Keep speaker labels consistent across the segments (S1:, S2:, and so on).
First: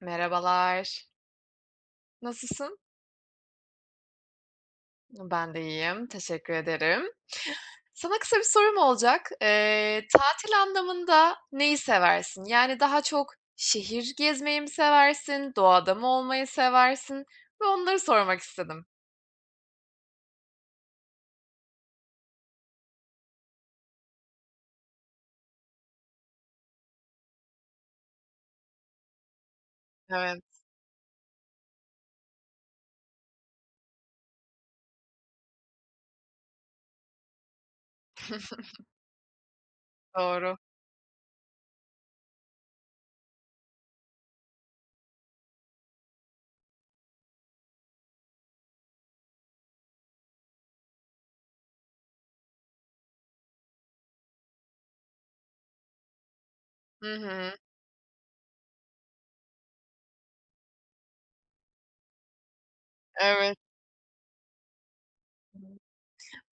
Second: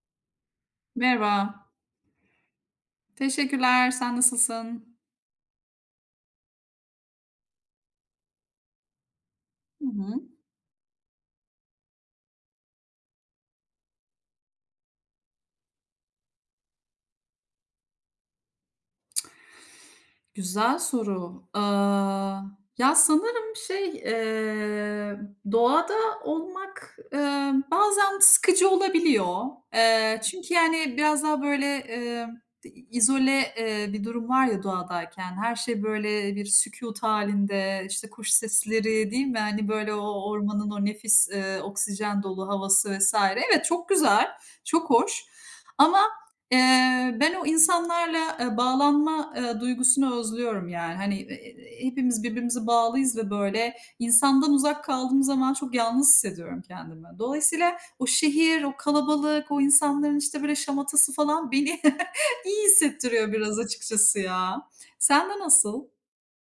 S1: Merhabalar.
S2: Merhaba.
S1: Nasılsın?
S2: Teşekkürler. Sen nasılsın?
S1: Ben de iyiyim, teşekkür ederim. Sana kısa bir sorum olacak.
S2: Hı hı.
S1: Tatil anlamında neyi seversin? Yani daha çok şehir gezmeyi mi seversin, doğada mı olmayı seversin? Ve onları sormak istedim.
S2: Güzel soru. Ya, sanırım şey, doğada olmak, bazen sıkıcı olabiliyor. Eee,
S1: Evet,
S2: çünkü, yani, biraz daha böyle, izole, bir durum var ya doğadayken. Her şey böyle bir sükût halinde, işte, kuş sesleri, değil mi? Hani, böyle o
S1: doğru.
S2: ormanın o nefis, oksijen dolu havası vesaire. Evet, çok güzel, çok hoş ama ben o insanlarla, bağlanma, duygusunu özlüyorum yani. Hani, hepimiz birbirimize bağlıyız ve böyle insandan uzak kaldığım zaman çok yalnız hissediyorum kendimi.
S1: Hı hı,
S2: Dolayısıyla o şehir, o kalabalık, o insanların işte böyle şamatası falan beni iyi hissettiriyor
S1: evet.
S2: biraz açıkçası ya. Sen de nasıl?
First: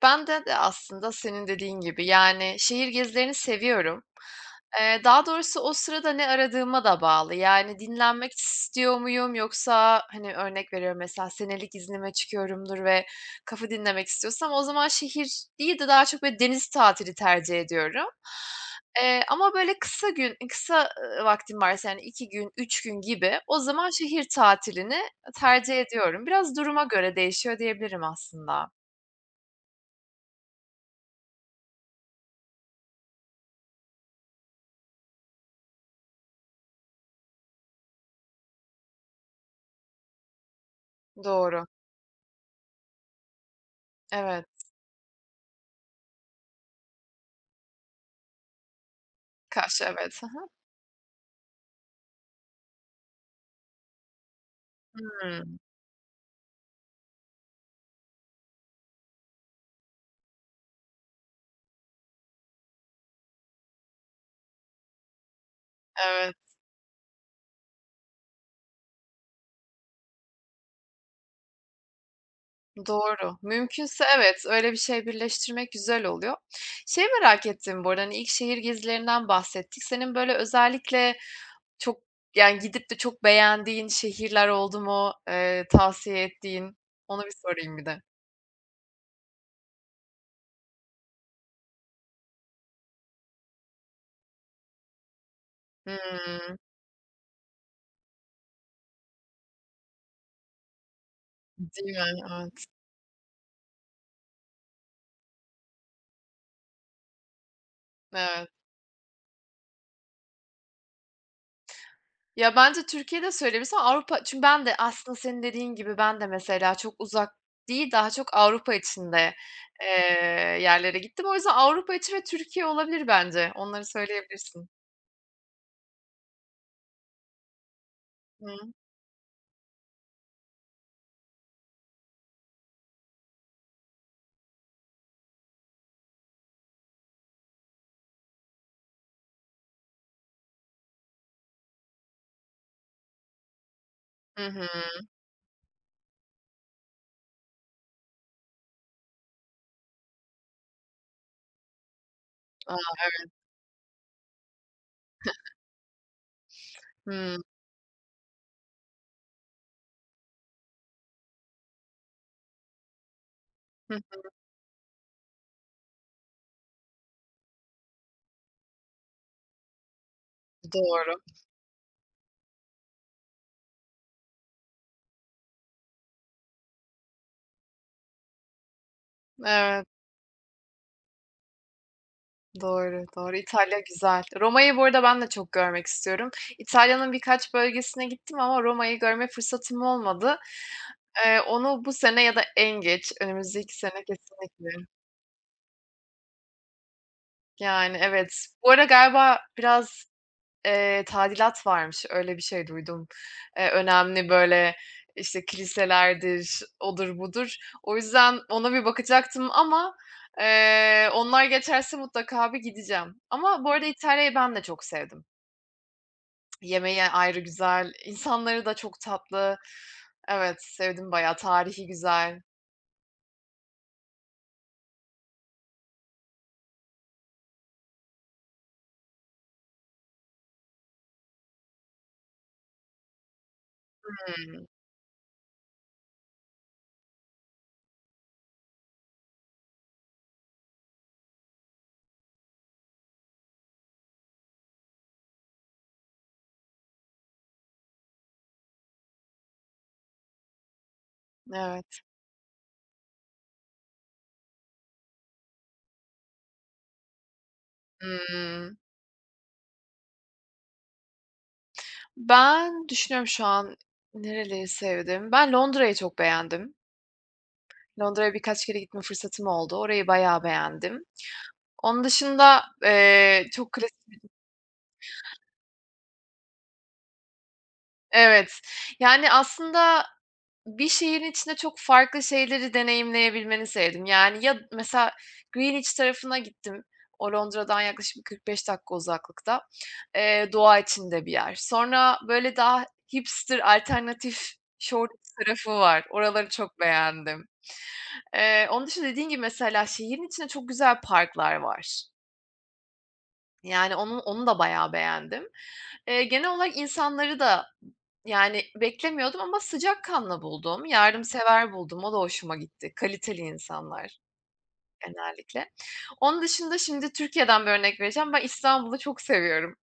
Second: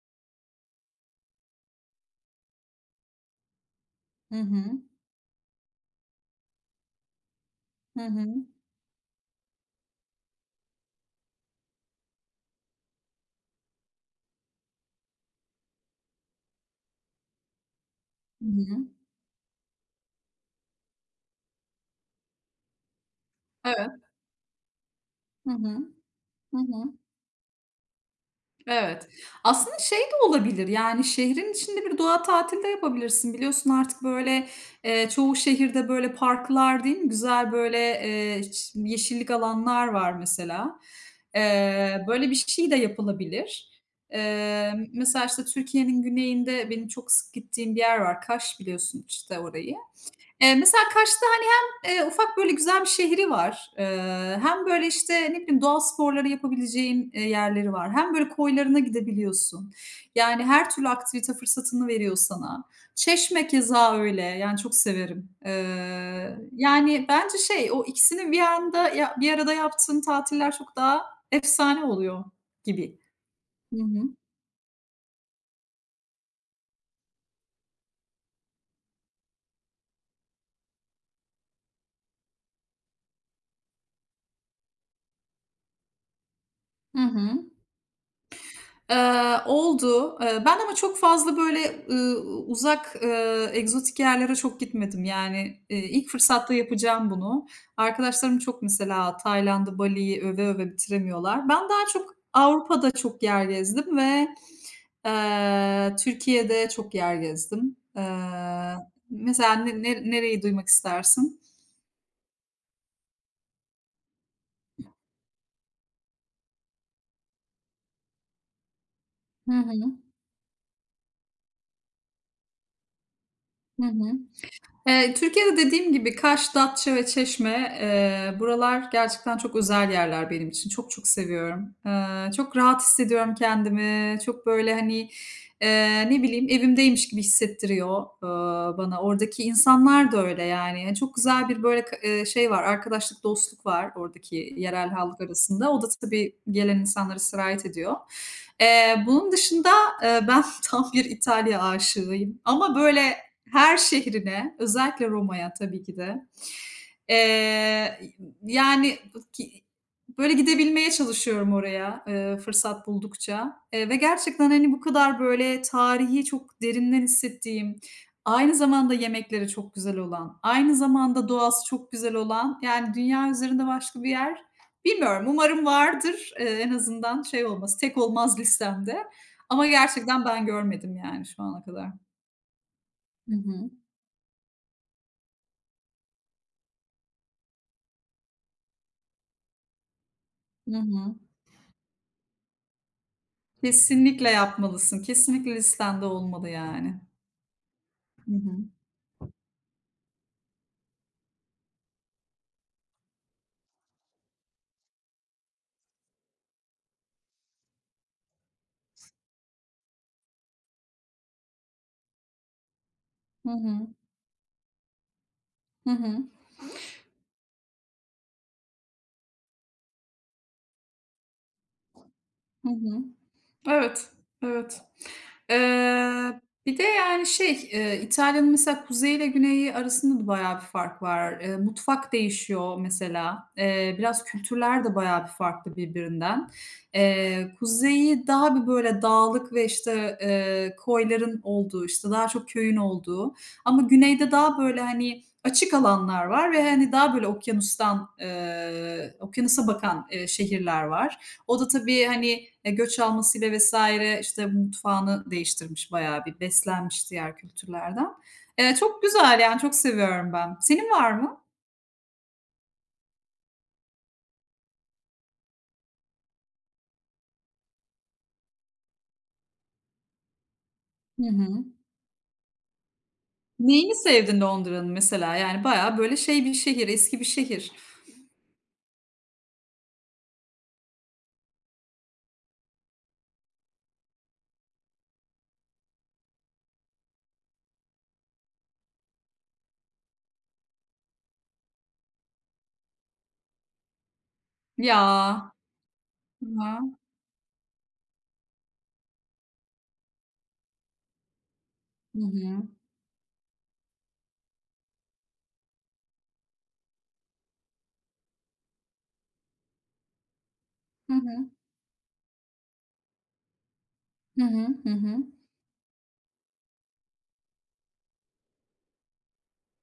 S1: Ben de aslında senin dediğin gibi yani şehir gezilerini seviyorum.
S2: Hı hı.
S1: Daha doğrusu o sırada ne aradığıma da bağlı. Yani
S2: Hı
S1: dinlenmek
S2: hı.
S1: istiyor muyum yoksa, hani, örnek veriyorum mesela senelik iznime çıkıyorumdur ve kafa dinlemek istiyorsam o zaman şehir değil de daha çok böyle deniz tatili tercih ediyorum.
S2: Hı hı.
S1: Ama böyle kısa, vaktim varsa yani 2 gün, 3 gün gibi o
S2: Evet.
S1: zaman şehir tatilini
S2: Hı
S1: tercih
S2: hı.
S1: ediyorum. Biraz
S2: Hı hı.
S1: duruma göre değişiyor diyebilirim aslında.
S2: Evet. Aslında şey de olabilir, yani, şehrin içinde bir doğa tatili de yapabilirsin. Biliyorsun artık, böyle, çoğu şehirde, böyle, parklar değil mi? Güzel, böyle, ç yeşillik alanlar var mesela.
S1: Doğru.
S2: Böyle bir şey de yapılabilir.
S1: Evet.
S2: Mesela, işte, Türkiye'nin güneyinde benim çok sık gittiğim bir yer var. Kaş biliyorsun, işte, orayı.
S1: Kaş, evet. Hı hı.
S2: Mesela Kaş'ta, hani, hem, ufak böyle güzel bir şehri var, hem böyle, işte, ne
S1: Hımm.
S2: bileyim, doğa sporları yapabileceğin, yerleri var hem böyle koylarına gidebiliyorsun. Yani her türlü aktivite fırsatını veriyor sana. Çeşme keza öyle, yani çok severim.
S1: Evet.
S2: Yani bence şey, o ikisini bir anda ya bir arada yaptığın tatiller çok daha efsane oluyor gibi.
S1: Doğru.
S2: Hı hı.
S1: Mümkünse evet, öyle bir şey birleştirmek güzel oluyor. Şey merak ettim bu arada, hani ilk şehir gezilerinden bahsettik. Senin böyle özellikle çok, yani, gidip de çok beğendiğin şehirler oldu mu, tavsiye ettiğin?
S2: Hı
S1: Onu
S2: hı.
S1: bir sorayım bir de.
S2: Oldu. Ben ama çok fazla böyle, uzak, egzotik yerlere çok gitmedim. Yani, ilk fırsatta
S1: Hımm.
S2: yapacağım bunu. Arkadaşlarım çok mesela Tayland'ı, Bali'yi öve öve bitiremiyorlar. Ben daha
S1: Değil mi?
S2: çok
S1: Evet.
S2: Avrupa'da çok yer gezdim ve Türkiye'de çok yer gezdim. Eee,
S1: Evet.
S2: mesela ne ne nereyi duymak istersin?
S1: Ya, bence Türkiye'de söylemişsin ama Avrupa çünkü ben de aslında senin dediğin gibi ben de mesela çok uzak değil, daha çok Avrupa içinde,
S2: Hı
S1: eee,
S2: hı.
S1: yerlere gittim. O yüzden Avrupa içi ve Türkiye olabilir bence. Onları
S2: Hı hı.
S1: söyleyebilirsin.
S2: Türkiye'de dediğim gibi Kaş, Datça ve Çeşme,
S1: Hı.
S2: buralar gerçekten çok özel yerler benim için. Çok çok seviyorum. Çok rahat hissediyorum kendimi. Çok böyle, hani, ne bileyim, evimdeymiş gibi hissettiriyor, bana. Oradaki insanlar da öyle yani. Yani, çok güzel bir böyle k şey var, arkadaşlık, dostluk var
S1: Hı
S2: oradaki
S1: hı.
S2: yerel halk arasında. O da tabii gelen insanları sirayet ediyor. Bunun dışında, ben tam bir İtalya aşığıyım ama
S1: A.
S2: böyle, her şehrine, özellikle Roma'ya tabii ki de.
S1: Hıı.
S2: Eee, yani, ki böyle gidebilmeye çalışıyorum oraya, fırsat buldukça, ve
S1: Hıh.
S2: gerçekten, hani, bu kadar böyle tarihi çok derinden hissettiğim, aynı zamanda yemekleri çok güzel olan, aynı
S1: Doğru.
S2: zamanda doğası çok güzel olan, yani, dünya üzerinde başka bir yer bilmiyorum. Umarım vardır, en azından şey olmaz, tek olmaz listemde ama
S1: Evet,
S2: gerçekten ben görmedim, yani, şu ana kadar.
S1: doğru, doğru.
S2: Hı hı.
S1: İtalya güzel. Roma'yı bu arada ben de çok görmek istiyorum. İtalya'nın birkaç bölgesine gittim ama Roma'yı görme fırsatım olmadı.
S2: Hı hı.
S1: Onu bu sene ya da en geç önümüzdeki sene
S2: Kesinlikle
S1: kesinlikle.
S2: yapmalısın. Kesinlikle listende olmalı yani.
S1: Yani,
S2: Hı
S1: evet.
S2: hı.
S1: Bu arada galiba biraz, tadilat varmış, öyle bir şey duydum. Önemli, böyle, işte, kiliselerdir, odur budur. O yüzden ona bir bakacaktım ama, onlar geçerse mutlaka bir gideceğim.
S2: Hı
S1: Ama bu arada
S2: hı.
S1: İtalya'yı ben de çok sevdim.
S2: Hı hı.
S1: Yemeği ayrı güzel, insanları da çok tatlı. Evet, sevdim bayağı. Tarihi güzel.
S2: Hı hı. Evet, evet. Eee, bir de, yani, şey, İtalya'nın mesela kuzeyi ile güneyi arasında da bayağı bir fark var. Mutfak değişiyor mesela. Biraz
S1: Hımm.
S2: kültürler de bayağı bir farklı birbirinden. Kuzeyi daha bir, böyle, dağlık ve, işte, koyların olduğu, işte, daha çok köyün olduğu ama güneyde daha, böyle, hani, açık alanlar var ve, hani, daha, böyle, okyanustan, okyanusa bakan, şehirler var. O da
S1: Evet.
S2: tabii, hani, göç almasıyla vesaire işte, mutfağını değiştirmiş bayağı bir, beslenmiş diğer kültürlerden. Eee,
S1: Hımm.
S2: çok güzel, yani, çok seviyorum ben. Senin var mı?
S1: Ben düşünüyorum şu an nereleri sevdim. Ben Londra'yı çok beğendim. Londra'ya birkaç kere gitme fırsatım oldu. Orayı bayağı beğendim.
S2: Hı hı.
S1: Onun dışında, çok klasik.
S2: Neyini sevdin Londra'nın mesela? Yani, bayağı, böyle, şey bir şehir, eski bir şehir.
S1: Evet. Yani aslında bir şehrin içinde çok farklı şeyleri deneyimleyebilmeni sevdim. Yani ya mesela Greenwich tarafına gittim. O Londra'dan yaklaşık bir 45 dakika uzaklıkta. Doğa içinde bir yer. Sonra böyle daha hipster, alternatif Shoreditch
S2: Ya!
S1: tarafı var.
S2: Hı
S1: Oraları çok
S2: hı.
S1: beğendim. Onun dışında dediğin gibi mesela şehrin içinde çok güzel parklar var.
S2: Hı hı.
S1: Yani onu da bayağı beğendim. Genel olarak insanları da, yani, beklemiyordum ama sıcakkanlı buldum,
S2: Hı hı.
S1: yardımsever buldum. O da hoşuma gitti. Kaliteli insanlar
S2: Hı hı. Hı hı.
S1: genellikle. Onun dışında şimdi Türkiye'den bir örnek vereceğim. Ben İstanbul'u çok seviyorum.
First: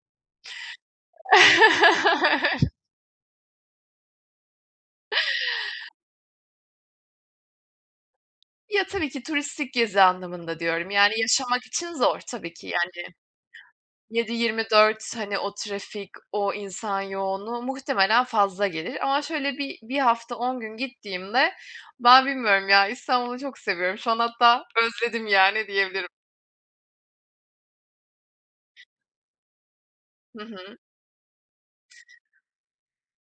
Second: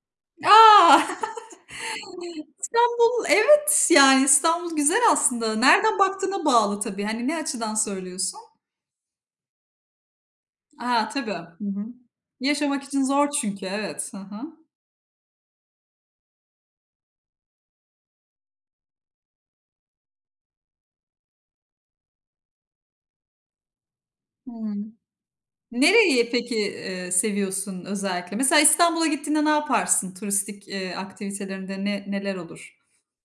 S2: A! İstanbul evet, yani İstanbul güzel aslında. Nereden baktığına bağlı tabii. Hani ne açıdan söylüyorsun?
S1: Ya, tabii ki turistik gezi anlamında diyorum.
S2: Ha,
S1: Yani
S2: tabii. Hı
S1: yaşamak
S2: hı.
S1: için zor tabii ki,
S2: Yaşamak için
S1: yani
S2: zor çünkü, evet. Hı
S1: Yedi
S2: hı.
S1: yirmi dört hani o trafik, o insan yoğunluğu muhtemelen fazla gelir ama şöyle bir hafta 10 gün gittiğimde ben bilmiyorum ya, İstanbul'u çok seviyorum. Şu an hatta
S2: Hımm.
S1: özledim yani diyebilirim.
S2: Nereyi peki, seviyorsun özellikle? Mesela İstanbul'a gittiğinde ne yaparsın?
S1: Hı
S2: Turistik,
S1: hı.
S2: aktivitelerinde ne neler olur?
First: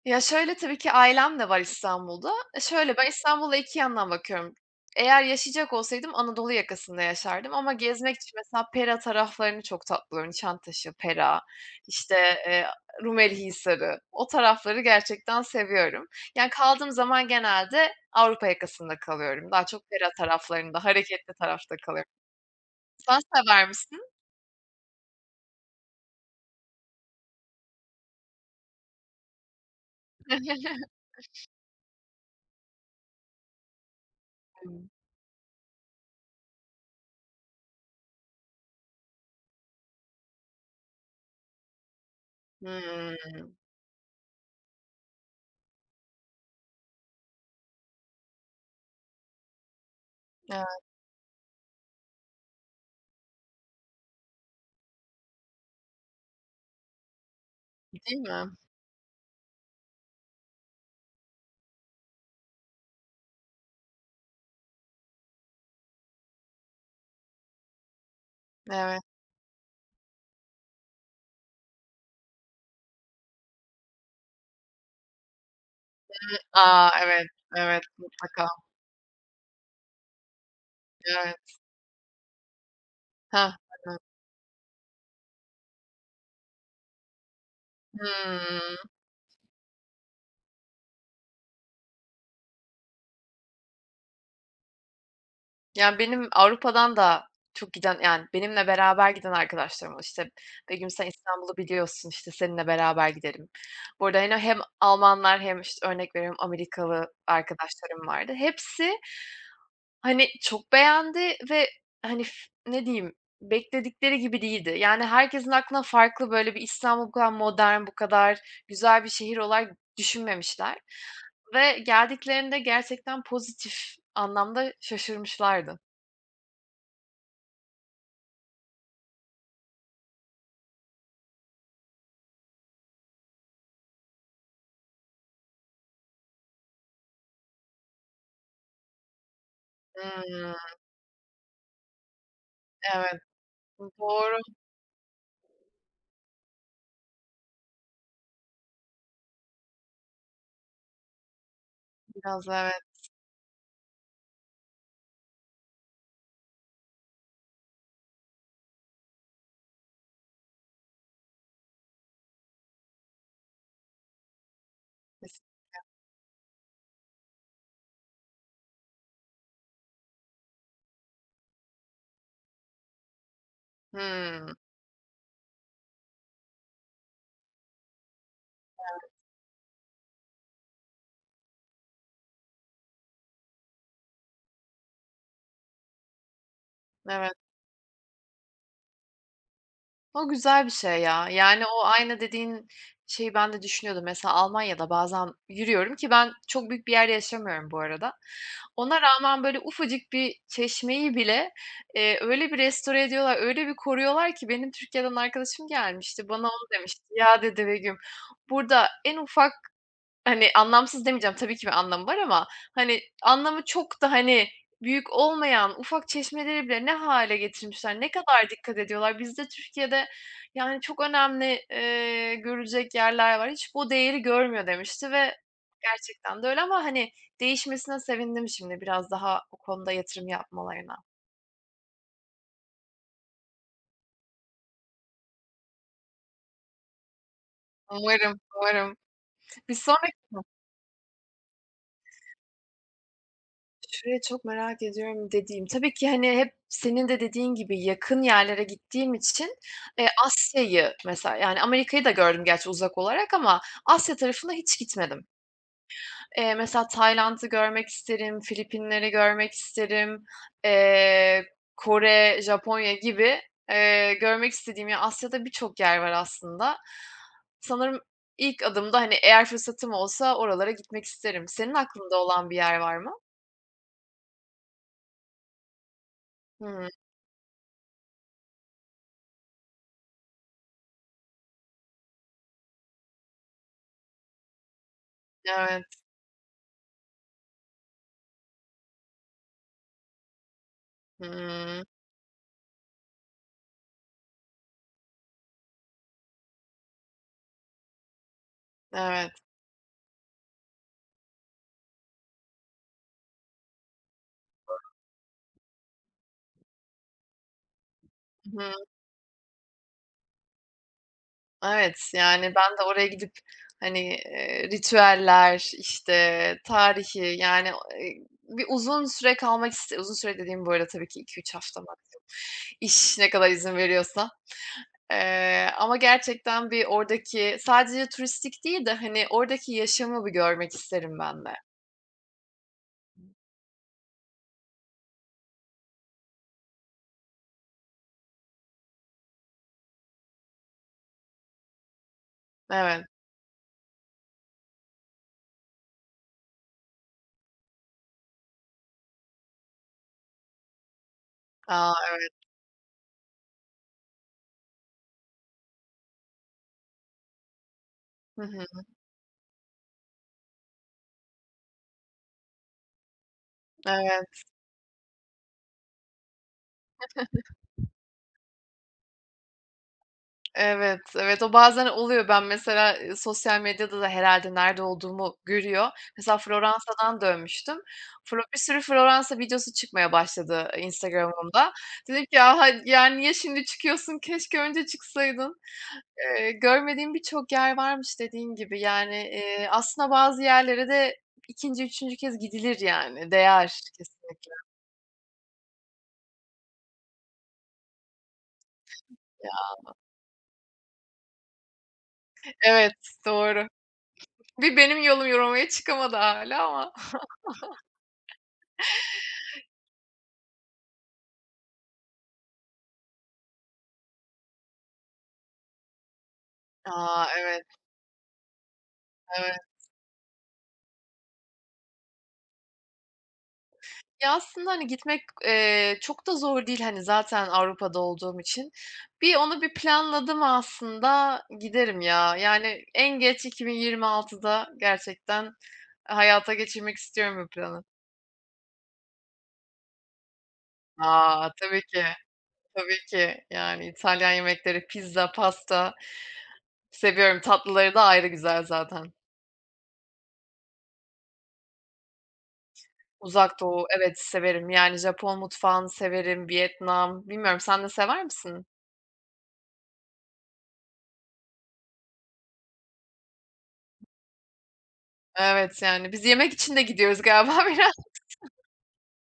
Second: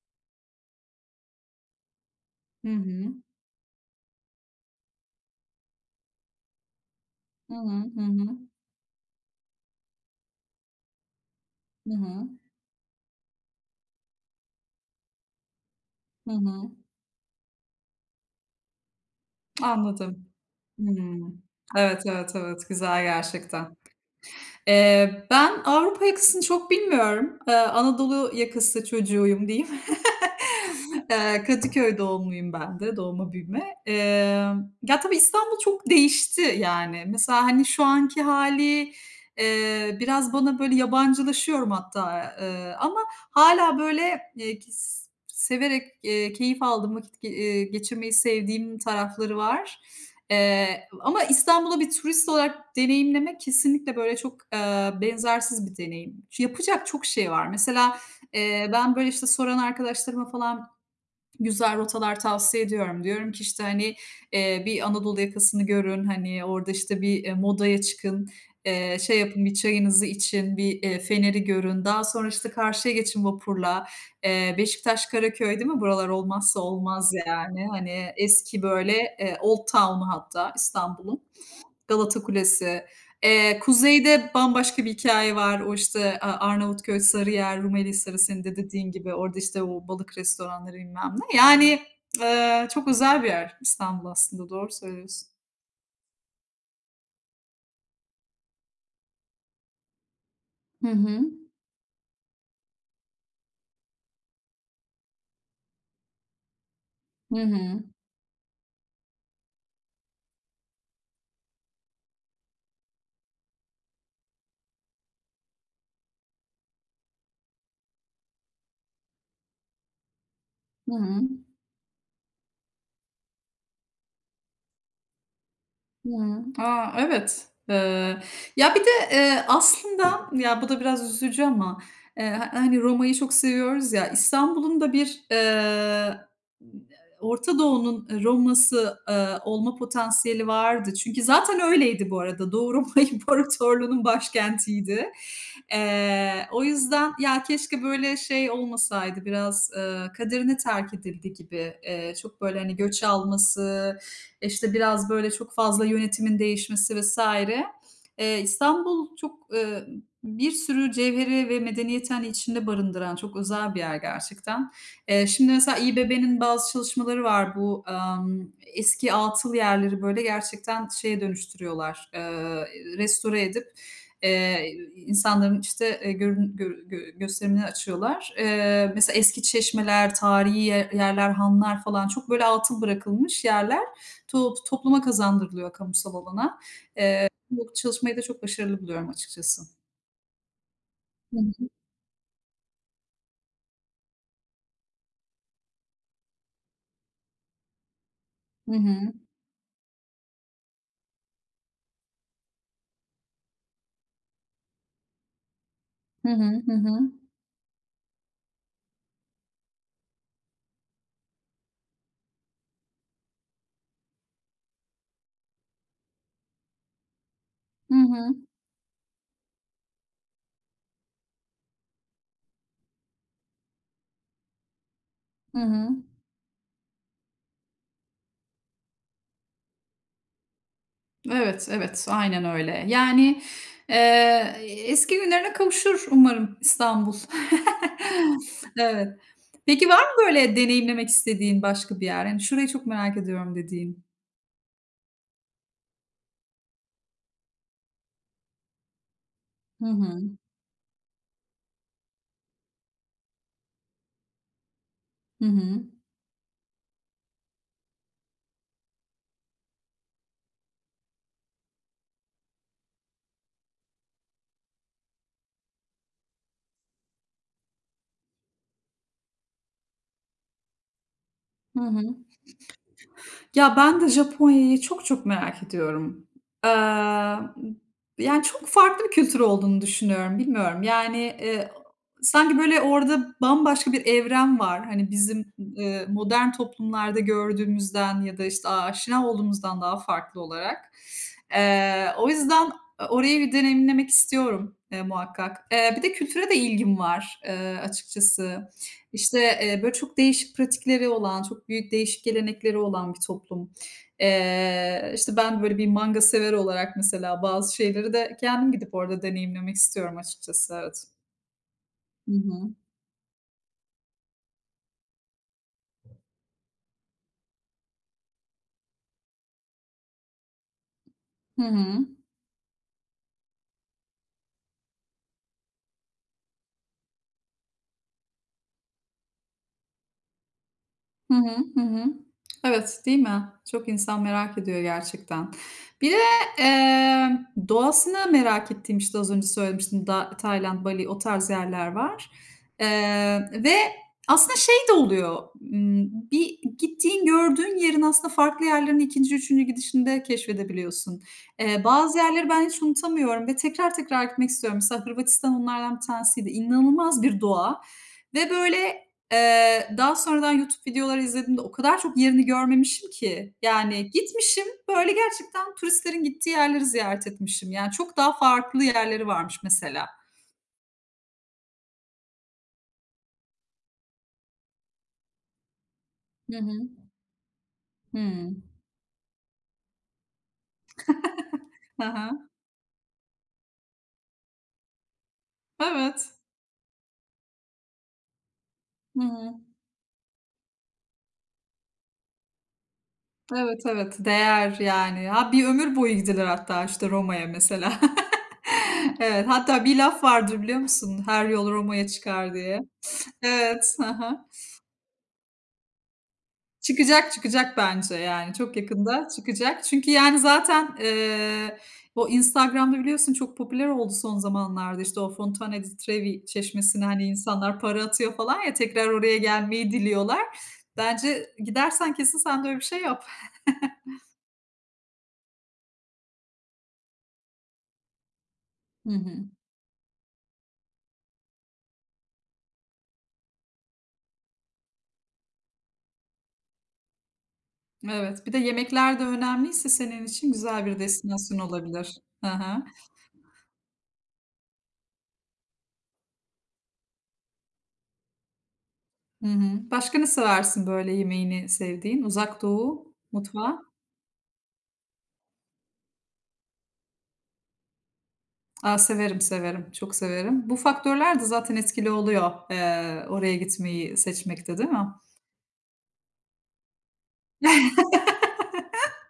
S1: Ya, şöyle, tabii ki ailem de var İstanbul'da.
S2: Hı
S1: Şöyle,
S2: hı.
S1: ben İstanbul'a 2 yandan bakıyorum. Eğer yaşayacak olsaydım Anadolu yakasında yaşardım
S2: Hı
S1: ama
S2: hı. Hı
S1: gezmek için
S2: hı.
S1: mesela Pera taraflarını çok tatlı buluyorum. Nişantaşı, Pera,
S2: Hı
S1: işte,
S2: hı.
S1: eee, Rumeli Hisarı, o tarafları gerçekten seviyorum.
S2: Hı
S1: Yani,
S2: hı.
S1: kaldığım zaman genelde Avrupa yakasında kalıyorum. Daha çok Pera
S2: Anladım.
S1: taraflarında, hareketli
S2: Hımm.
S1: tarafta
S2: Evet,
S1: kalıyorum.
S2: evet, evet. Güzel
S1: Sen sever
S2: gerçekten.
S1: misin?
S2: Ben Avrupa yakasını çok bilmiyorum. Anadolu yakası çocuğuyum diyeyim. Kadıköy doğumluyum ben de, doğma büyüme. Ya, tabii İstanbul çok değişti yani. Mesela, hani, şu anki hali biraz bana böyle yabancılaşıyorum hatta, ama
S1: Hımm.
S2: hala böyle, kis severek, keyif aldığım, vakit ge geçirmeyi sevdiğim tarafları var.
S1: Evet,
S2: Ama İstanbul'u bir turist olarak deneyimlemek kesinlikle, böyle, çok, benzersiz bir deneyim. Yapacak çok şey var. Mesela,
S1: değil mi?
S2: ben, böyle, işte, soran arkadaşlarıma falan güzel rotalar tavsiye ediyorum. Diyorum ki, işte, hani, bir Anadolu yakasını görün, hani, orada, işte, bir, modaya çıkın,
S1: Evet.
S2: şey yapın, bir çayınızı için, bir, feneri görün. Daha sonra, işte, karşıya geçin vapurla. Beşiktaş, Karaköy değil mi? Buralar olmazsa
S1: A!
S2: olmaz
S1: Evet,
S2: yani.
S1: evet,
S2: Hani,
S1: mutlaka.
S2: eski, böyle, Old Town'u hatta İstanbul'un.
S1: Evet.
S2: Galata Kulesi.
S1: Hah,
S2: Kuzeyde bambaşka bir hikâye var. O, işte, Arnavutköy, Sarıyer, Rumelihisar'ı senin de
S1: hımm.
S2: dediğin gibi. Orada, işte, o balık restoranları bilmem ne. Yani, çok özel bir yer İstanbul aslında. Doğru söylüyorsun.
S1: Ya, benim Avrupa'dan da çok giden, yani, benimle beraber giden arkadaşlarım var. İşte,
S2: Hı
S1: "Begüm, sen
S2: hı.
S1: İstanbul'u biliyorsun, işte, seninle beraber gidelim." Bu arada, hani, hem Almanlar hem, işte, örnek veriyorum, Amerikalı
S2: Hı hı.
S1: arkadaşlarım vardı. Hepsi hani, çok beğendi ve, hani, ne diyeyim, bekledikleri gibi değildi. Yani, herkesin aklına farklı, böyle, bir İstanbul bu kadar modern, bu kadar güzel bir şehir olarak düşünmemişler
S2: Hı hı.
S1: ve geldiklerinde gerçekten pozitif anlamda şaşırmışlardı.
S2: Hımm. A, evet. Ya, bir de, aslında, ya, bu da biraz üzücü ama, ha hani, Roma'yı çok seviyoruz ya, İstanbul'un da bir, Orta Doğu'nun, Roma'sı, olma potansiyeli
S1: Hımm,
S2: vardı. Çünkü zaten öyleydi bu arada. Doğu Roma
S1: evet.
S2: İmparatorluğu'nun
S1: Doğru
S2: başkentiydi. O yüzden, ya, keşke böyle şey olmasaydı, biraz, kaderine terk edildi gibi. Çok
S1: biraz,
S2: böyle,
S1: da
S2: hani,
S1: evet.
S2: göç alması, işte biraz, böyle, çok fazla yönetimin değişmesi vesaire. İstanbul çok, bir sürü cevheri ve medeniyeti, hani, içinde barındıran çok özel bir yer gerçekten. Eee,
S1: Kes
S2: şimdi mesela İBB'nin bazı çalışmaları var. Bu, eski atıl yerleri, böyle, gerçekten şeye dönüştürüyorlar, restore edip,
S1: Hımm,
S2: insanların, işte, görün gö gö gösterimini açıyorlar. Mesela eski çeşmeler, tarihi yerler, hanlar falan çok, böyle, atıl bırakılmış yerler. Topluma kazandırılıyor kamusal alana.
S1: evet.
S2: Bu çalışmayı da çok başarılı buluyorum açıkçası.
S1: O güzel bir şey ya.
S2: Hı
S1: Yani,
S2: hı.
S1: o aynı dediğin şeyi ben de düşünüyordum. Mesela Almanya'da bazen yürüyorum ki ben çok büyük bir yerde yaşamıyorum bu arada.
S2: Hı
S1: Ona
S2: hı.
S1: rağmen böyle ufacık bir çeşmeyi bile, öyle bir restore ediyorlar, öyle bir koruyorlar ki benim Türkiye'den arkadaşım gelmişti.
S2: Hı
S1: Bana
S2: hı.
S1: onu
S2: Hı hı.
S1: demişti. "Ya", dedi, "Begüm, burada en ufak hani, anlamsız demeyeceğim, tabii ki bir anlamı var ama, hani, anlamı çok da, hani, büyük olmayan ufak çeşmeleri bile ne hâle
S2: Hı
S1: getirmişler, ne
S2: hı.
S1: kadar dikkat ediyorlar. Bizde Türkiye'de, yani, çok önemli, görülecek yerler var. Hiç bu değeri görmüyor demişti ve
S2: Hı hı.
S1: gerçekten de öyle ama, hani, değişmesine sevindim şimdi biraz daha o konuda yatırım yapmalarına.
S2: Evet, evet. Aynen öyle. Yani, eee, eski günlerine kavuşur umarım İstanbul.
S1: Umarım, umarım.
S2: Evet.
S1: Bir
S2: Peki var
S1: sonraki,
S2: mı böyle deneyimlemek istediğin başka bir yer? Hani, "Şurayı çok merak ediyorum." dediğin?
S1: şurayı çok merak ediyorum dediğim, tabii ki, hani, hep senin de dediğin gibi yakın yerlere gittiğim için,
S2: Hı hı.
S1: Asya'yı mesela, yani, Amerika'yı da gördüm gerçi uzak olarak ama Asya tarafına hiç gitmedim.
S2: Hı hı.
S1: Mesela Tayland'ı görmek isterim, Filipinleri görmek isterim, eee, Kore, Japonya gibi, görmek istediğim ya Asya'da birçok yer var aslında. Sanırım ilk adımda, hani, eğer fırsatım olsa oralara gitmek isterim. Senin
S2: Hı hı.
S1: aklında olan bir yer var mı?
S2: Ya, ben de Japonya'yı çok çok merak ediyorum. Eee,
S1: Hımm,
S2: yani, çok farklı bir kültür olduğunu düşünüyorum. Bilmiyorum, yani, sanki, böyle, orada bambaşka bir evren var. Hani, bizim,
S1: evet.
S2: modern toplumlarda gördüğümüzden ya da, işte, aşina olduğumuzdan daha farklı olarak.
S1: Hımm.
S2: O yüzden orayı bir deneyimlemek istiyorum, muhakkak. Bir de kültüre de ilgim var, açıkçası.
S1: Evet.
S2: İşte, böyle çok değişik pratikleri olan, çok büyük değişik gelenekleri olan bir toplum. İşte, ben böyle bir manga severi olarak mesela bazı şeyleri de
S1: Hı hı.
S2: kendim gidip orada deneyimlemek istiyorum açıkçası. Evet.
S1: Evet,
S2: Hı
S1: yani,
S2: hı.
S1: ben de oraya gidip, hani, ritüeller, işte, tarihi, yani, eee, bir uzun süre kalmak uzun süre dediğim bu arada tabii ki iki üç
S2: Hı
S1: hafta
S2: hı.
S1: maksimum. İş ne kadar izin veriyorsa. Ama gerçekten bir oradaki sadece turistik değil de, hani, oradaki yaşamı bir görmek isterim
S2: Hı
S1: ben de.
S2: hı, hı hı. Evet, değil mi? Çok insan merak ediyor gerçekten. Bir de, emm, doğasını merak ettiğim, işte, az önce söylemiştim, da Tayland, Bali o tarz yerler var.
S1: Evet.
S2: Ve aslında şey de oluyor, bir gittiğin, gördüğün yerin aslında farklı yerlerini ikinci üçüncü gidişinde keşfedebiliyorsun. Eee,
S1: A!
S2: bazı yerleri ben hiç unutamıyorum ve tekrar tekrar gitmek istiyorum. Mesela Hırvatistan onlardan bir tanesiydi. İnanılmaz bir doğa
S1: Hı
S2: ve
S1: hı.
S2: böyle, daha sonradan YouTube videoları izlediğimde o kadar çok yerini görmemişim ki. Yani
S1: Evet.
S2: gitmişim, böyle, gerçekten turistlerin gittiği yerleri ziyaret etmişim. Yani çok daha farklı yerleri varmış mesela.
S1: Evet, evet, o bazen oluyor. Ben mesela, sosyal medyada da herhalde nerede olduğumu görüyor. Mesela
S2: Hı hı.
S1: Floransa'dan dönmüştüm.
S2: Hıı.
S1: Bir sürü Floransa videosu çıkmaya başladı Instagram'ımda.
S2: Hı
S1: Dedim ki,
S2: hı.
S1: "Ya, hay ya, niye şimdi çıkıyorsun? Keşke önce çıksaydın."
S2: Evet.
S1: Görmediğim birçok yer varmış dediğin gibi. Yani,
S2: Hı hı.
S1: aslında bazı yerlere de ikinci, üçüncü kez gidilir yani. Değer
S2: Evet, evet.
S1: kesinlikle.
S2: Değer yani. Ha, bir ömür boyu gidilir hatta, işte, Roma'ya mesela. Evet, hatta bir laf vardır biliyor musun? "Her yol Roma'ya çıkar." diye.
S1: Evet, doğru.
S2: Evet. Hı hı.
S1: Bir benim yolum yorumaya çıkamadı hala ama.
S2: Çıkacak, çıkacak bence yani çok yakında çıkacak. Çünkü yani zaten, o Instagram'da biliyorsun çok popüler oldu son zamanlarda, işte, o Fontana di Trevi çeşmesine, hani,
S1: A! Evet,
S2: insanlar para atıyor falan ya, tekrar oraya
S1: evet.
S2: gelmeyi diliyorlar. Bence gidersen kesin sen de öyle bir şey yap.
S1: Ya, aslında, hani, gitmek, çok da zor değil, hani, zaten Avrupa'da olduğum için.
S2: Hı hı.
S1: Bir onu bir planladım aslında giderim ya. Yani en geç 2026'da gerçekten hayata geçirmek istiyorum bu planı.
S2: Evet, bir de yemekler de önemliyse senin için güzel bir
S1: A!
S2: destinasyon
S1: Tabii ki,
S2: olabilir. Hı hı.
S1: tabii ki. Yani İtalyan yemekleri, pizza, pasta seviyorum. Tatlıları da ayrı güzel zaten.
S2: Hı hı. Başka ne seversin böyle yemeğini sevdiğin? Uzak Doğu
S1: Uzak
S2: mutfağı?
S1: Doğu, evet, severim. Yani Japon mutfağını severim, Vietnam. Bilmiyorum sen de sever misin?
S2: A, severim, severim, çok severim. Bu faktörler de zaten etkili oluyor, oraya gitmeyi seçmekte, değil mi?
S1: Evet, yani biz yemek için de gidiyoruz galiba.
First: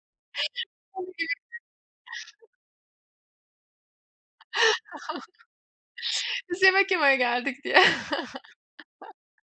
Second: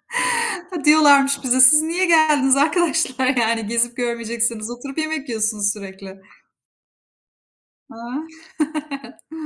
S2: Ha,
S1: Biraz.
S2: diyorlarmış bize, "Siz niye geldiniz arkadaşlar? Yani gezip görmeyeceksiniz, oturup yemek yiyorsunuz sürekli."
S1: Biz yemek yemeye geldik diye.
S2: ha.